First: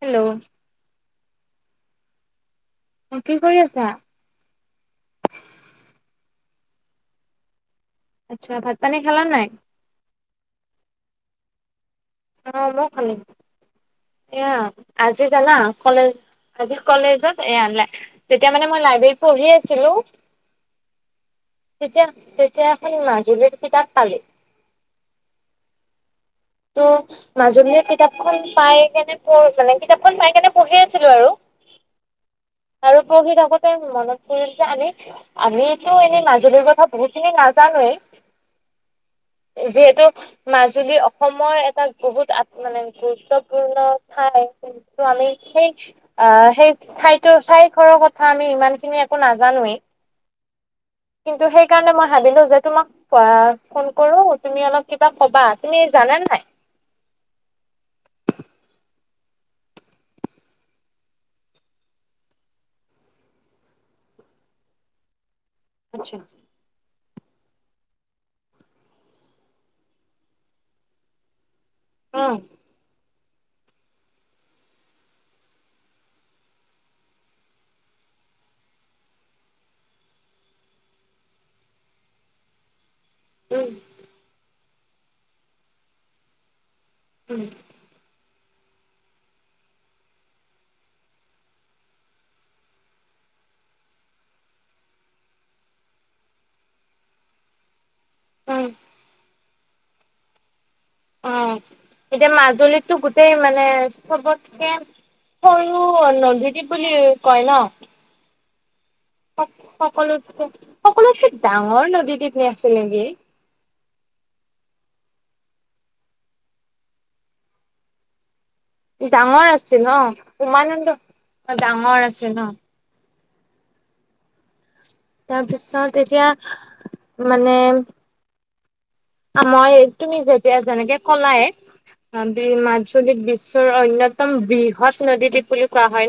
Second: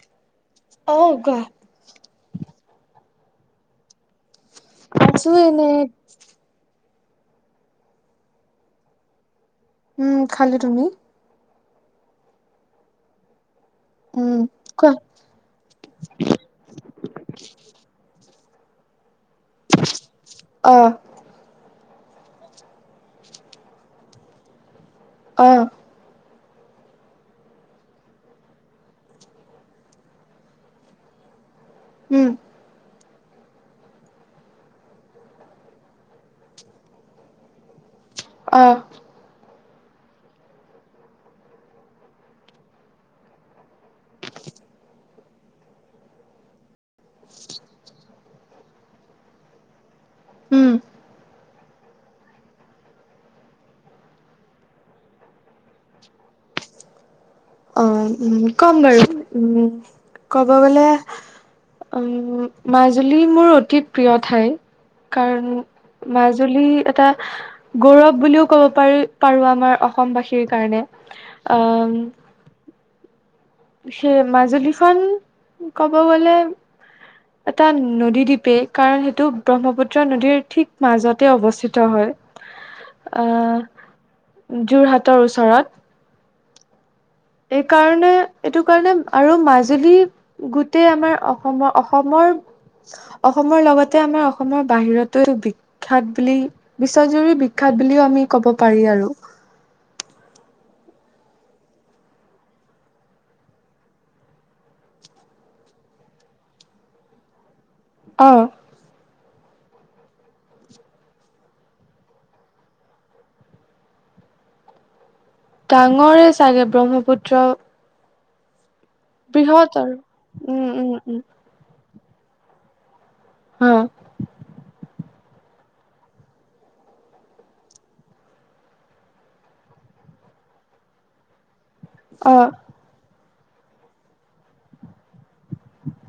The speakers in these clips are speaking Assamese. হেল্ল' অ কোৱা। অ, কি কৰি আছা? আছোঁ এনে। আচ্ছা ভাত পানী খালা নাই? উম খালোঁ তুমি? অঁ মও খালো। উম এয়া কোৱা আজি জানা কলেজ আজি কলেজত এইয়া। তেতিয়া মনে মই লাইবেৰিত। পঢ়ি আছিলো। অ তেতিয়া তেতিয়া এখন মাজুলিত কিতাপ পালো। অঁ। ত' মাজুলীৰে কিতাপখন পাই কেনে পঢ় মানে কিতাপখন পাই কেনে পঢ়ি আছিলো আৰু। উম। আৰু পঢ়ি থাকোতে মনত পৰিল যে আমি আমিতো এনে মাজুলীৰ কথা বহুত খিনি নাজানোৱেই। অঁ। যিহেতু মাজুলী। অসমৰ এটা বহুত মানে গুৰুত্বপূৰ্ণ ঠাই কিন্তু আমি সেই আহ সেই ঠাইতৰ ঠাই ঘৰৰ কথা আমি ইমানখিনি একো নাজানোৱেই। উম। কিন্তু সেইকাৰণে মই ভাবিলো যে তোমাক ফোন কৰো তুমি অলপ কিবা কবা তুমি। জানা নে নাই? অঁ, উম কম বাৰু উম ক'ব গলে উম মাজুলী মোৰ অতি প্ৰিয় ঠাই কাৰণ, আচ্ছা মাজুলী এটা। গৌৰৱ বুলিও ক'ব পাৰি পাৰো আমাৰ অসমবাসীৰ কাৰণে, অঁ। উম সেই মাজুলীখন ক'ব গলে এটা নদীদ্বীপেই কাৰণ সেইটো ব্ৰহ্মপুত্ৰ নদীৰ ঠিক মাজতে অৱস্থিত হয়। উম অঁ। যোৰহাটৰ ওচৰত। উম এইকাৰণে। এইটো কাৰণে আৰু মাজুলী গোটেই আমাৰ অসমৰ অসমৰ অসমৰ লগতে আমাৰ অসমৰ বাহিৰতো বিখ্যাত বুলি বিশ্বজুৰি বিখ্যাত। বুলিও আমি কব উম পাৰি আৰু। অ এতিয়া মাজুলীততো গোটেই মানে চবতকে সৰু নদীদ্বীপ বুলি কয় ন। অঁ। সকলোতকৈ সকলোতকৈ ডাঙৰ নদী দীপ হৈ আছিল নেকি? ডাঙৰে চাগে ব্ৰহ্মপুত্ৰ। ডাঙৰ আছিল বৃহৎ আৰু ন উম উম ইমানন্দ উম ডাঙৰ আঁ। আছিল অঁ। হম। তাৰপিছত এতিয়া মানে। মই তুমি যেতিয়া যেনেকৈ কলাই। আম অ মাজুলীৰ বেছি। অন্যতম বৃহৎ নদীত। বুলি কোৱা হয়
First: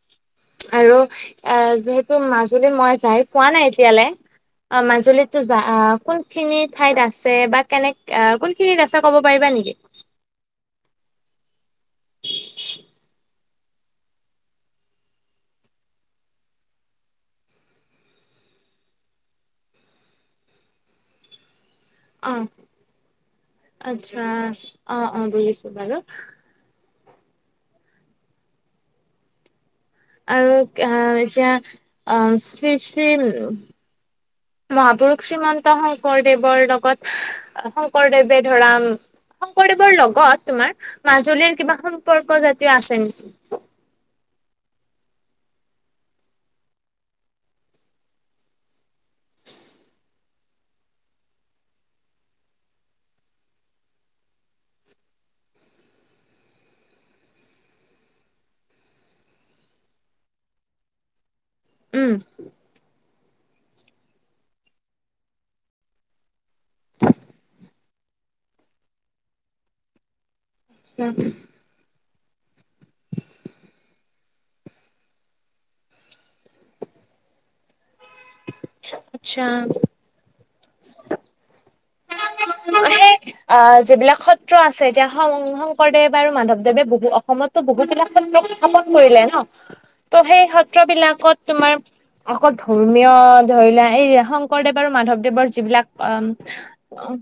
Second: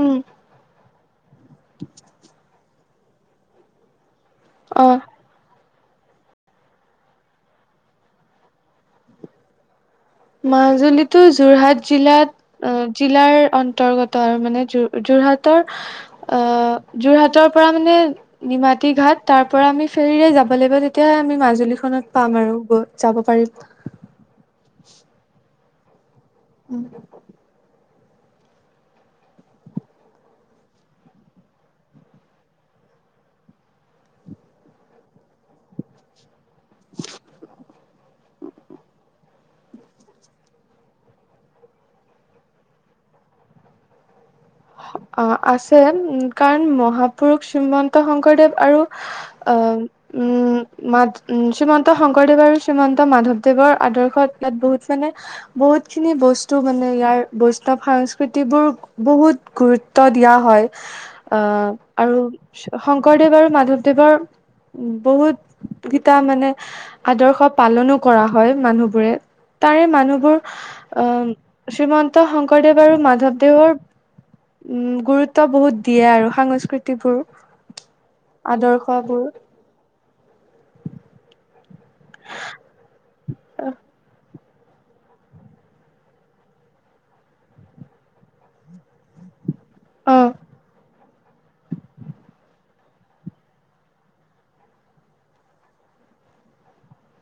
উম আৰু। অঁ যিহেতু মাছ। বুলি মই যাই পোৱা নাই এতিয়ালৈ অঁ অ মাজুলীততো যা অঁ কোন খিনিত ঠাইত আছে বা কেনেক কোনখিনিত আছে ক'ব পাৰিবা নেকি মাজুলীতটো যোৰহাট জিলাত। জিলাৰ অন্তৰ্গত আৰু মানে যোৰহাটৰ আহ যোৰহাটৰ পৰা মানে নিমাতী ঘাট তাৰ পৰা আমি ফেৰিৰে যাব লাগিব তেতিয়াহে আমি মাজুলী ত অ পাম আৰু যাব পাৰি অঁ অঁ। ছো বাৰ উম। আৰু আঁহ এতিয়া অঁ, শ্ৰী শ্ৰী মহাপুৰুষ শ্ৰীমন্ত শংকৰদেৱৰ দেৱৰ লগত শংকৰদেৱে ধৰাম শংকৰদেৱৰ লগত তোমাৰ মাজুলীৰ কিবা সম্পৰ্ক জাতীয় আছে নেকি অঁ আছে উ কাৰণ মহাপুৰুষ শ্ৰীমন্ত শংকৰদেৱ আৰু আহ উম ম উ শ্ৰীমন্ত শংকৰদেৱ আৰু শ্ৰীমন্ত মাধৱদেৱৰ আদৰ্শত ইয়াত বহুত মানে বহুত খিনি বস্তু মানে ইয়াৰ বৈষ্ণৱ সংস্কৃতিবোৰ বহুত গুৰুত্ব দিয়া হয়। অঁ উম। আৰু শংকৰদেৱ আৰু মাধৱদেৱৰ বহুতকেইটা মানে আদৰ্শ পালনো কৰা হয় মানুহবোৰে তাৰে মানুহবোৰ অম শ্ৰীমানন্ত শংকৰদেৱ আৰু মাধৱদেৱৰ। উম গুৰুত্ব বহুত দিয়ে আৰু সংস্কৃতিবোৰ আদৰ্শ আচ্ছা [unintelligible] অঁ যিবিলাকত পত্ৰ আছে এতিয়া শং শংকৰদেৱ আৰু মাধৱদেৱে বহু অসমতো বহু বিলাক পত্ৰ স্থাপন কৰিলে ন ত' অ সেই সত্ৰ বিলাকত তোমাৰ অকল ধৰ্মীয় ধৰিলা এই শংকৰদেৱ আৰু মাধৱদেৱৰ যিবিলাক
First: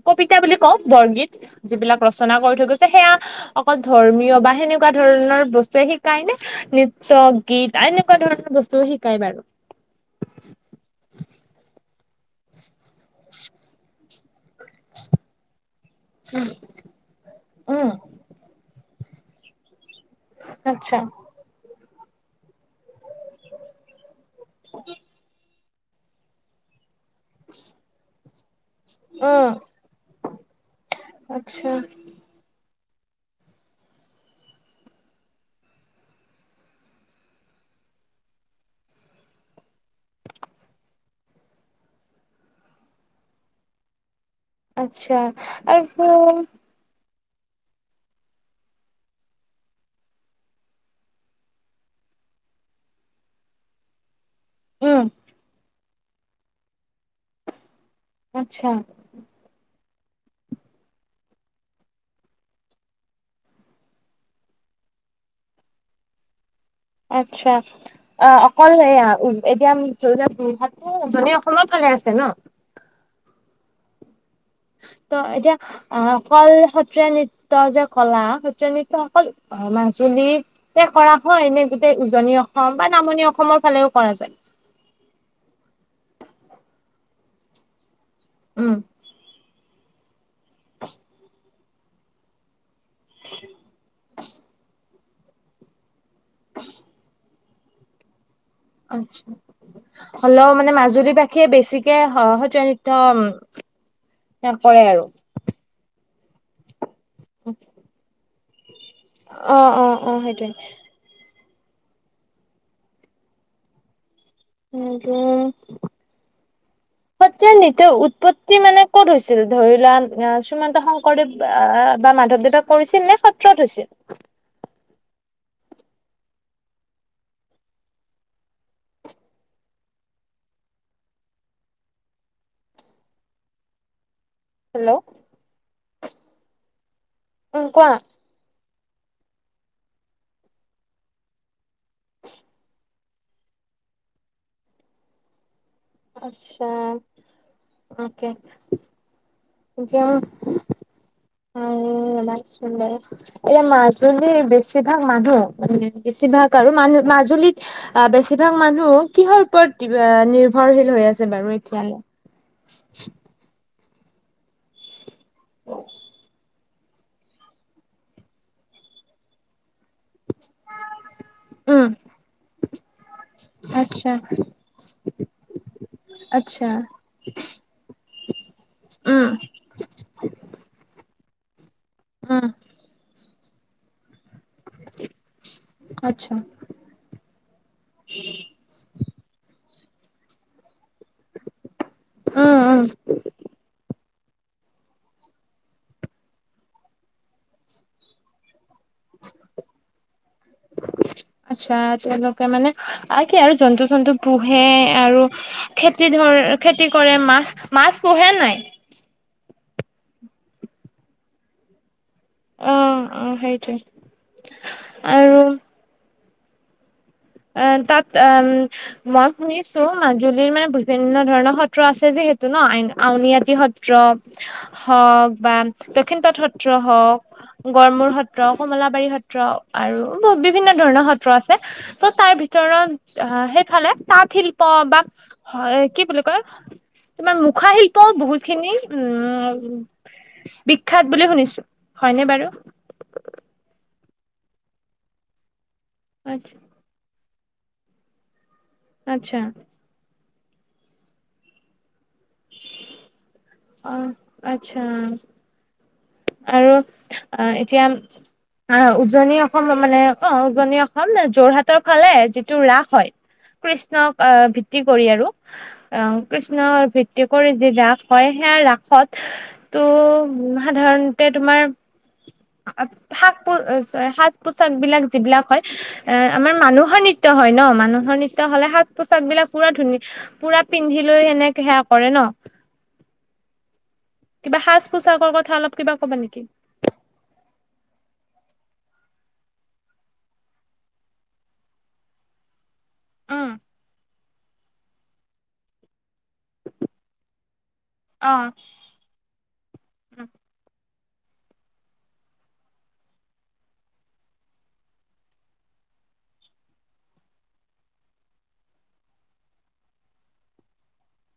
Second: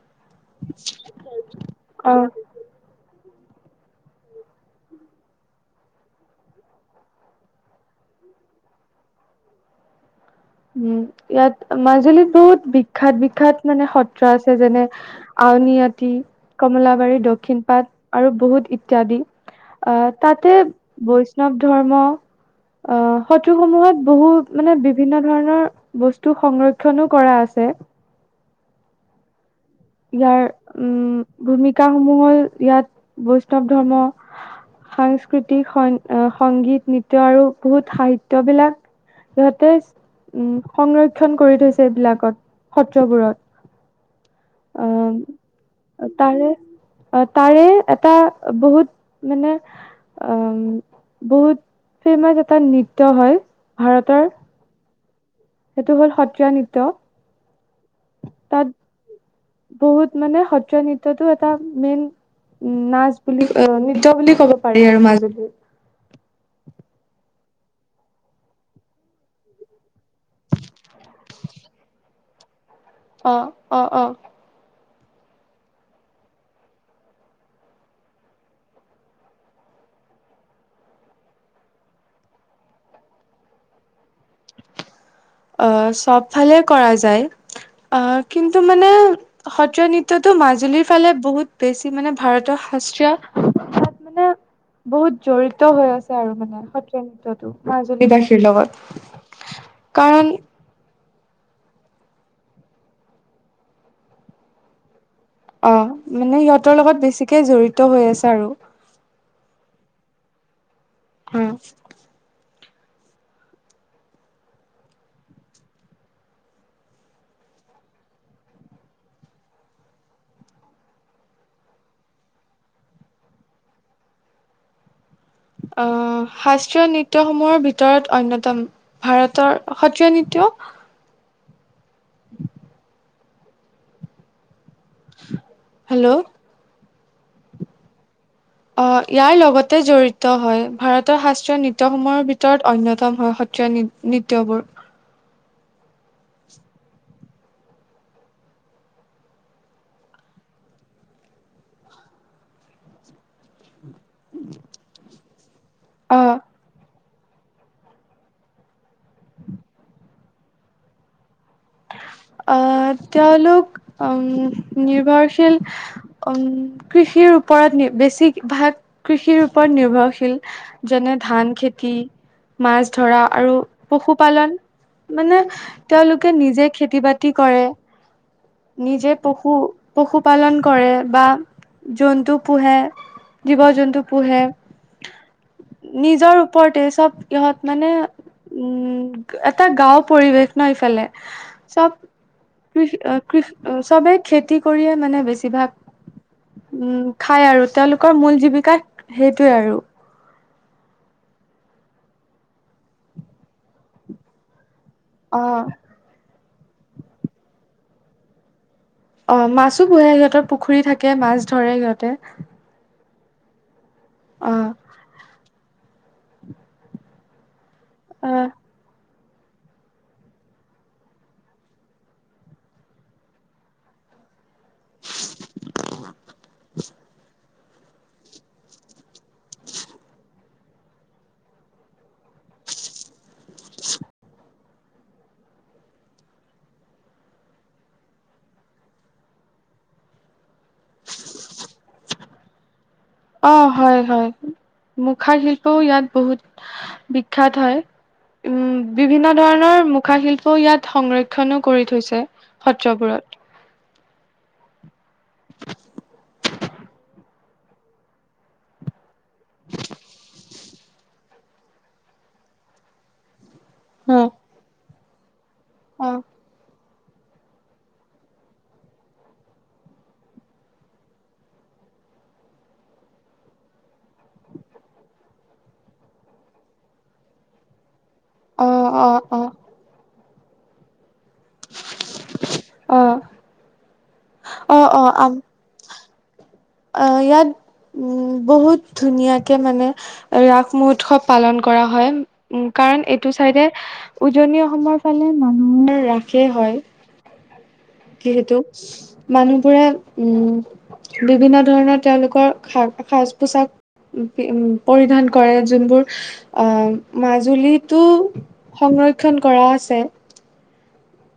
কবিতা অ' বৰগীত যিবিলাক অ ৰচনা কৰি থৈ গৈছে সেয়া অকল ধৰ্মীয় বা সেনেকুৱা ধৰণৰ বস্তুৱে শিকায় নে নৃত্য-গীত এনেকুৱা ধৰণৰ বস্তুৱে শিকায় বাৰু উম, ইয়াত মাজুলীত বহুত বিখ্যাত, বিখ্যাত মানে সত্ৰ আছে যেনে, আউনীআটী কমলাবাৰী, দক্ষিণ উম পাট আৰু বহুতো ইত্যাদি ইত্যাদি। অ'তাতে আচ্ছা বৈষ্ণৱ ধৰ্ম অ' সত্ৰসমূহত বহু মানে বিভিন্ন ধৰণৰ বস্তু সংৰক্ষণো কৰা আছে। অ'। ইয়াৰ উম ভূমিকা সমূহ হ'ল ইয়াত বৈষ্ণৱ ধৰ্ম সাংস্কৃতিক আহ সংগীত নৃত্য আৰু বহুত সাহিত্যবিলাক সিহঁতে উ সংৰক্ষণ কৰি থৈছে এইবিলাকত সত্ৰবোৰত। আহ আচ্ছা আৰু অঁ, তাৰে এটা বহুত মানে উ, বহুত ফেমাচ এটা নৃত্য হয় ভাৰতৰ উম। সেইটো হ'ল সত্ৰীয়া নৃত্য। তাত আচ্ছা। বহুত মানে সত্ৰীয়া নৃত্যয়টো এটা মেইন নাচ বুলি নৃত্য বুলি ক'ব পাৰি আৰু মাজুলীৰ। আচ্ছা অ' অকল এয়া এতিয়া ধৰি লোৱা [unintelligible] অসমৰ ভাল আছে ন' অঁ অঁ অঁ। ত' এতিয়া আহ অকল সত্ৰীয়া নৃত্য যে কলা, সত্ৰীয়া নৃত্য অকল অহ মাজুলীতে কৰা হয় নে গোটেই উজনি অসম বা নামনি অসমৰ ফালেও কৰা যায়। অঁ চব ফালে কৰা যায়। অঁ, কিন্তু উম মানে সত্ৰীয়া নৃত্য মাজুলীৰ ফালে বহুত বেছি মানে ভাৰতৰ শাস্ত্ৰীয় অৰ্থাৎ মানে বহুত জড়িত হৈ আছে আৰু মানে সত্ৰীয়া নৃত্যটো মাজুলী বা শ্বিলংত আচ্ছা। হ'লেও মানে মাজুলী বাসী, সেই বেছিকে সত্ৰীয়া নৃত্য কৰে আৰু, অ' মানে সিহঁতৰ লগত বেছি, বেছিকৈ জড়িত হৈ আছে। আৰু। অঁ অঁ অঁ সেইটোৱে। উম। উ সত্ৰীয়া নৃত্য উৎপত্তি মানে ক'ত হৈছিল, ধৰি লোৱা শ্ৰীমন্তশংকৰদেৱ বা মাধৱদেৱে কৰিছিল নে সত্ৰত হৈছিল? অঁ, শাস্ত্ৰীয় নৃত্যসমূহৰ ভিতৰত অন্যতম ভাৰতৰ সত্ৰীয়া নৃত্য। Hello um hello. কোৱা? আহ ইয়াৰ লগতে জড়িত হয় ভাৰতৰ শাস্ত্ৰীয় নৃত্যসমূহৰ ভিতৰত অন্যতম হয় সত্ৰীয়া নৃত্যবোৰ। আচ্ছা অঁ। [unintelligible] বেছিভাগ মানুহ আহ বেছিভাগ আৰু মানুহ। মাজুলীত অ বেছিভাগ মানুহ কিহৰ ওপৰত নিৰ্ভৰশীল হৈ আছে বাৰু। এতিয়ালৈ আহ তেওঁ লোক। অম নিৰ্ভৰ। উম। কৃষিৰ ওপৰত নি বেছি ভাগ কৃষিৰ ওপৰত নি। ভৰশীল যেনে ধান উম খেতি, মাছ ধৰা আৰু আচ্ছা পশুপালন মানে তেওঁলোক আচ্ছা নিজেই খেতি বাতি কৰে, নিজেই উম পশু পালন কৰে, বা বা জন্তু উম পুহে। জীৱ জন্তু পোহে। নিজৰ আচ্ছা ওপৰতে চব ইহত মানে, উম এটা গাও। পৰিৱেশ ন ইফালে। চব উম উম [unintelligible] চবেই খেতি কৰিয়ে মানে বেছিভাগ, উম খায় আৰু। তেওঁলোকৰ মূল জীৱিকাই সেইটোৱে আৰু। আচ্ছা তেওঁলোকে মানে আৰু কি আৰু জন্তু জন্তু পোহে আৰু অ খেতি ধৰ খেতি কৰে মাছ মাছ পোহে নাই? অ মাছো পুহে, সিহঁতৰ পুখুৰী থাকে মাছ ধৰে সিহঁতে। অ অ অ সেইটোৱে। আৰু এ তাত অ এম মই শুনিছো মাজুলীৰ মানে বিভিন্ন ধৰণৰ সত্ৰ আছে যিহেতু ন আ আউনীআটী সত্ৰ। হওক বা দক্ষিণ পাট সত্ৰ হওক। গড়মূুৰ সত্ৰ কমলাবাৰী সত্ৰ আৰু বহু বিভিন্ন ধৰণৰ সত্ৰ আছে। তাৰ ভিতৰত আহ সেইফালে তাঁত শিল্প বা কি বুলি কয়, তোমাৰ মুখা শিল্পও বহুত খিনি, উম বিখ্যাত বুলি শুনিছো। হয়নে বাৰু? অ হয় হয় মুখাৰ শিল্প ইয়াত আচ্ছা বহুত বি খ্যাত হয়। উম বিভিন্ন আচ্ছা ধৰণৰ মুখাশিল্ ইয়াত সংৰক্ষণো কৰি থৈছে। থৈছে সত্ৰবোৰত। আত্ছা। আৰু অ এতিয়া উম আহ উজনি অসমৰ মানে অ উজনি অ হ'ম ন যোৰহাটৰ ফালে যিটো ৰাস হয় অ কৃষ্ণক আহ ভিত্তি কৰি আৰু। অ ৰাম কৃষ্ণৰ ভি ভিত্তি কৰি যি ৰাস হয় সেয়া ৰাসত টো উ সাধাৰণ তোমাৰ সাক চ সাজ পোচাক বিলাক যিবিলাক হয় এ আমাৰ মানুহৰ নৃত্য হয় ন মানুহৰ নৃত্য। তেতিয়াহ'লে অ সাজ অ পোচাক বিলাক অ পুৰা ধুনীয়া। পুৰা পিন্ধি লৈ সেনেকে সেয়া কৰে ন। অ। কিবা সাচ -পোছাকৰ কথা অলপ কিবা ক'বা নেকি? কি আহ ইয়াত উম বহুত ধুনীয়াকে মানে ৰাস মহোৎসৱ পালন কৰা হয় উ। কাৰণ এইটো উম চাইডে। উজনি অসমৰ ফালে মানুহৰ ৰাসেই হয়। অ যিহেতু মানুহবোৰে উম। বিভিন্ন। ধৰণৰ তেওঁলোকৰ স সাজ পোচাক উম পৰিধান কৰে যোনবোৰ আহ মাজুলীতো সংৰক্ষণ কৰা আছে।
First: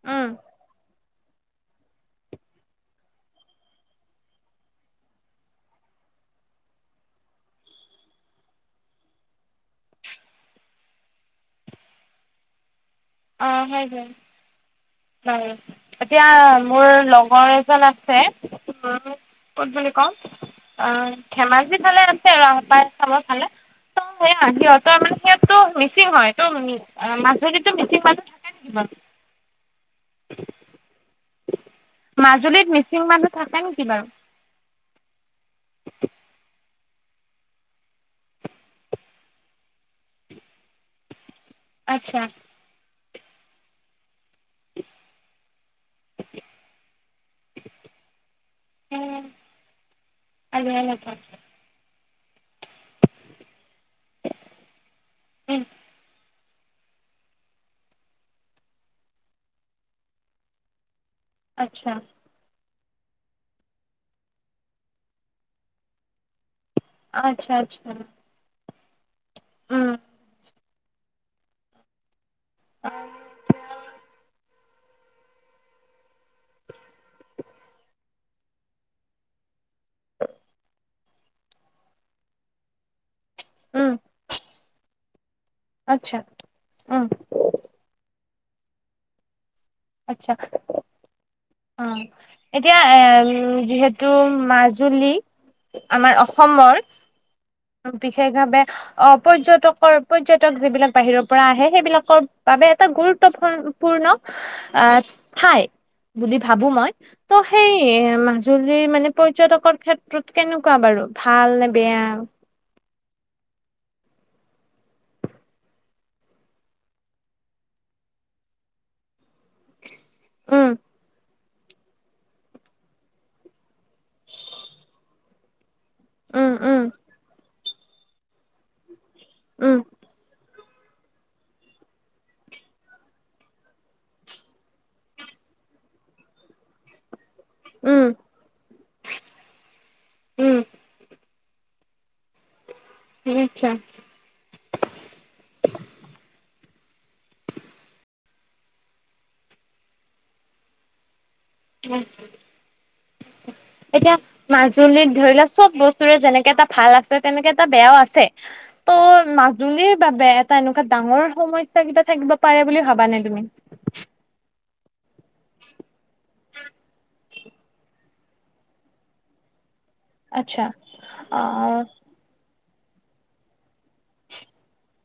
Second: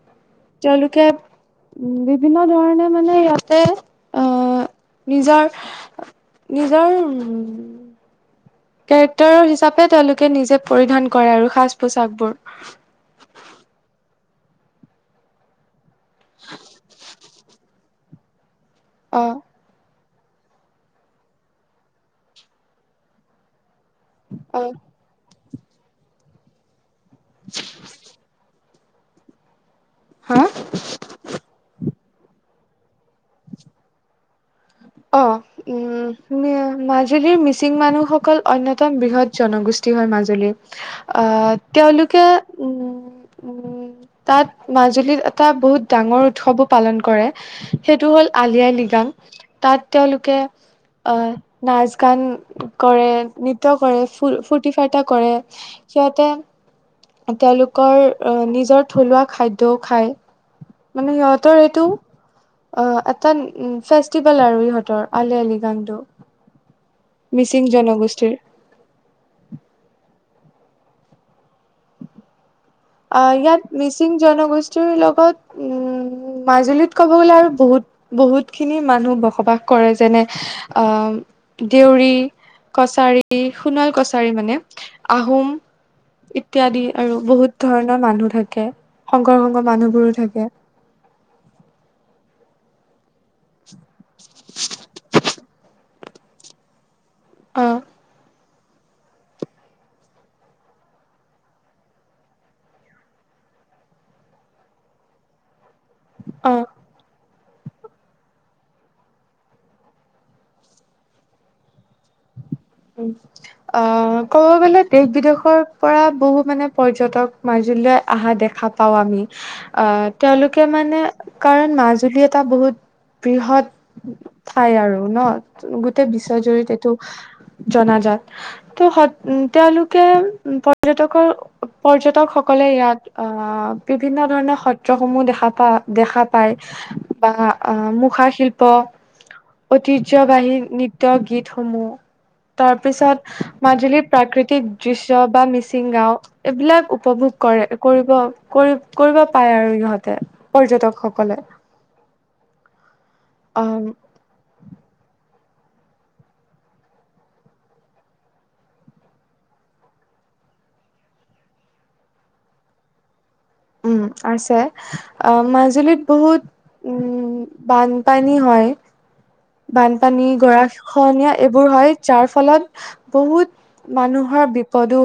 উম তেওঁলোকে উ বিভিন্ন ধৰণে মানে ইয়াতে আহ নিজৰ নিজৰ উ কেৰেক্টাৰৰ হিচাপে তেওঁলোকে নিজে পৰিধান কৰে আৰু সাজ -পোচাকবোৰ। অ হয় হয় বাই। এতিয়া মোৰ লগৰ এজন আছে। হে। তহঁতে অ ক'ত গলি কম। অ ধেমাজি ফালে আছে ৰাস আপাৰ আচামৰ ফালে। সিহঁতৰ সেয়া অ', সিহঁতৰ মানে সিহঁতে। তটো মিচিং হয় তটো। অ মাছ ভাজিটো মিচিং। থাকে কিমান। হা মাজুলীত। মিচিং মানুহ থাকে নেকি বাৰু? অ উম এনে। মাজুলীৰ মিচিং মানুহসকল অন্যতম বৃহৎ জনগোষ্ঠী হয় মাজুলীৰ। আহ আচ্ছা তেওঁলোকে উম। উম তাত মাজুলীত এটা বহুত। ডাঙৰ উৎসৱো পালন কৰে সেইটো হ'ল আলি আই লৃগাং। তাত তেওঁলোকে আচ্ছা আহ নাচ। কাৰণ। কৰে নৃত্য কৰে ফ ফূৰ্তি ফাৰ্তা কৰে সিহঁতে। তেওঁলোকৰ নিজৰ থলুৱা খাদ্যও খায়। মানে সিহঁতৰ এইটো। আচ্ছা অ এটা ফেষ্টিভেল আৰু ইহঁতৰ আলি আলি আই লৃগাং টো। মিচিং আচ্ছা জনগোষ্ঠীৰ। উম। অঁ ইয়াত মিচিং জনগোষ্ঠী, লগত মাজুলীত। ক'ব গ'লে আৰু বহুত। বহুতখিনি মানুহ বসবাস কৰে যেনে আহ দেউৰী, কছাৰী। এই সোণোৱাল উম কছাৰী মানে। আহোম। আচ্ছা ইত্যাদি উম আৰু বহুত। মানুহ থাকে শংকৰ। ম মানুহবোৰো আচ্ছা থাকে। অ। এতিয়া এ যিহেতু। টো মাজুলী। আমাৰ অসমৰ। অ বিশেষভাৱে আহ পৰ্যটকৰ পৰ্যটক যিবিলাক বাহিৰৰ পৰা আহে সেইবিলাকৰ বাবে এটা গুৰুত্বূৰ্পূৰ্ণ আহ ঠাই। বুলি অ ভাবো মই। ত' সেই মাজুলীৰ মানে পৰ্যটকৰ ক্ষেত্ৰত কেনেকুৱা বাৰু ভাল নে বেয়া। অঁ, ক'ব গলে দেশ বিদেশৰ পৰা বহু মানে পৰ্যটক মাজুলীলৈ অহা দেখা পাও আমি। আহ তেওঁলোকে উম মানে। কাৰণ মাজুলী এটা বহুত বৃহৎ ঠাই আৰু ন। বিশ্ব উম উম জৰিতেটো। জনাজাত ত। উম তেওঁলোকে। পৰ্যটকৰ পৰ্যটকসকলে ইয়াত আহ বিভিন্ন ধৰণৰ সত্ৰসমূহ দেখা পা দেখা পায়। বা উম মুখা শিল্প ঐতিহ্যবাহী উম নৃত্য গীত। থমো। তাৰ পিছত আচ্ছা মাজুলীৰ প্ৰাকৃতিক দৃশ্য বা মিচিং গাও এইবিলাক। উপভোগ কৰে কৰিব কৰি কৰিব পাৰে আৰু ইহঁতে পৰ্যটকসকলে। উম। আহ এতিয়া মাজুলী ধৰি লোৱা। চব বস্তুৰে যেনেকে এটা ভাল আছে তেনেকে এটা বেয়াও আছে ত' মাজুলীৰ বাবে এটা এনেকুৱা ডাঙৰ সমস্যা কিবা থাকিব পাৰে বুলি ভাবা নে তুমি। উম আছে মাজুলীত বহুত উ বানপানী হয়। বানপানী আচ্ছা গৰা খনীয়া এইবোৰ অ হয় যাৰ ফলত। বহুত মানুহৰ বিপদো।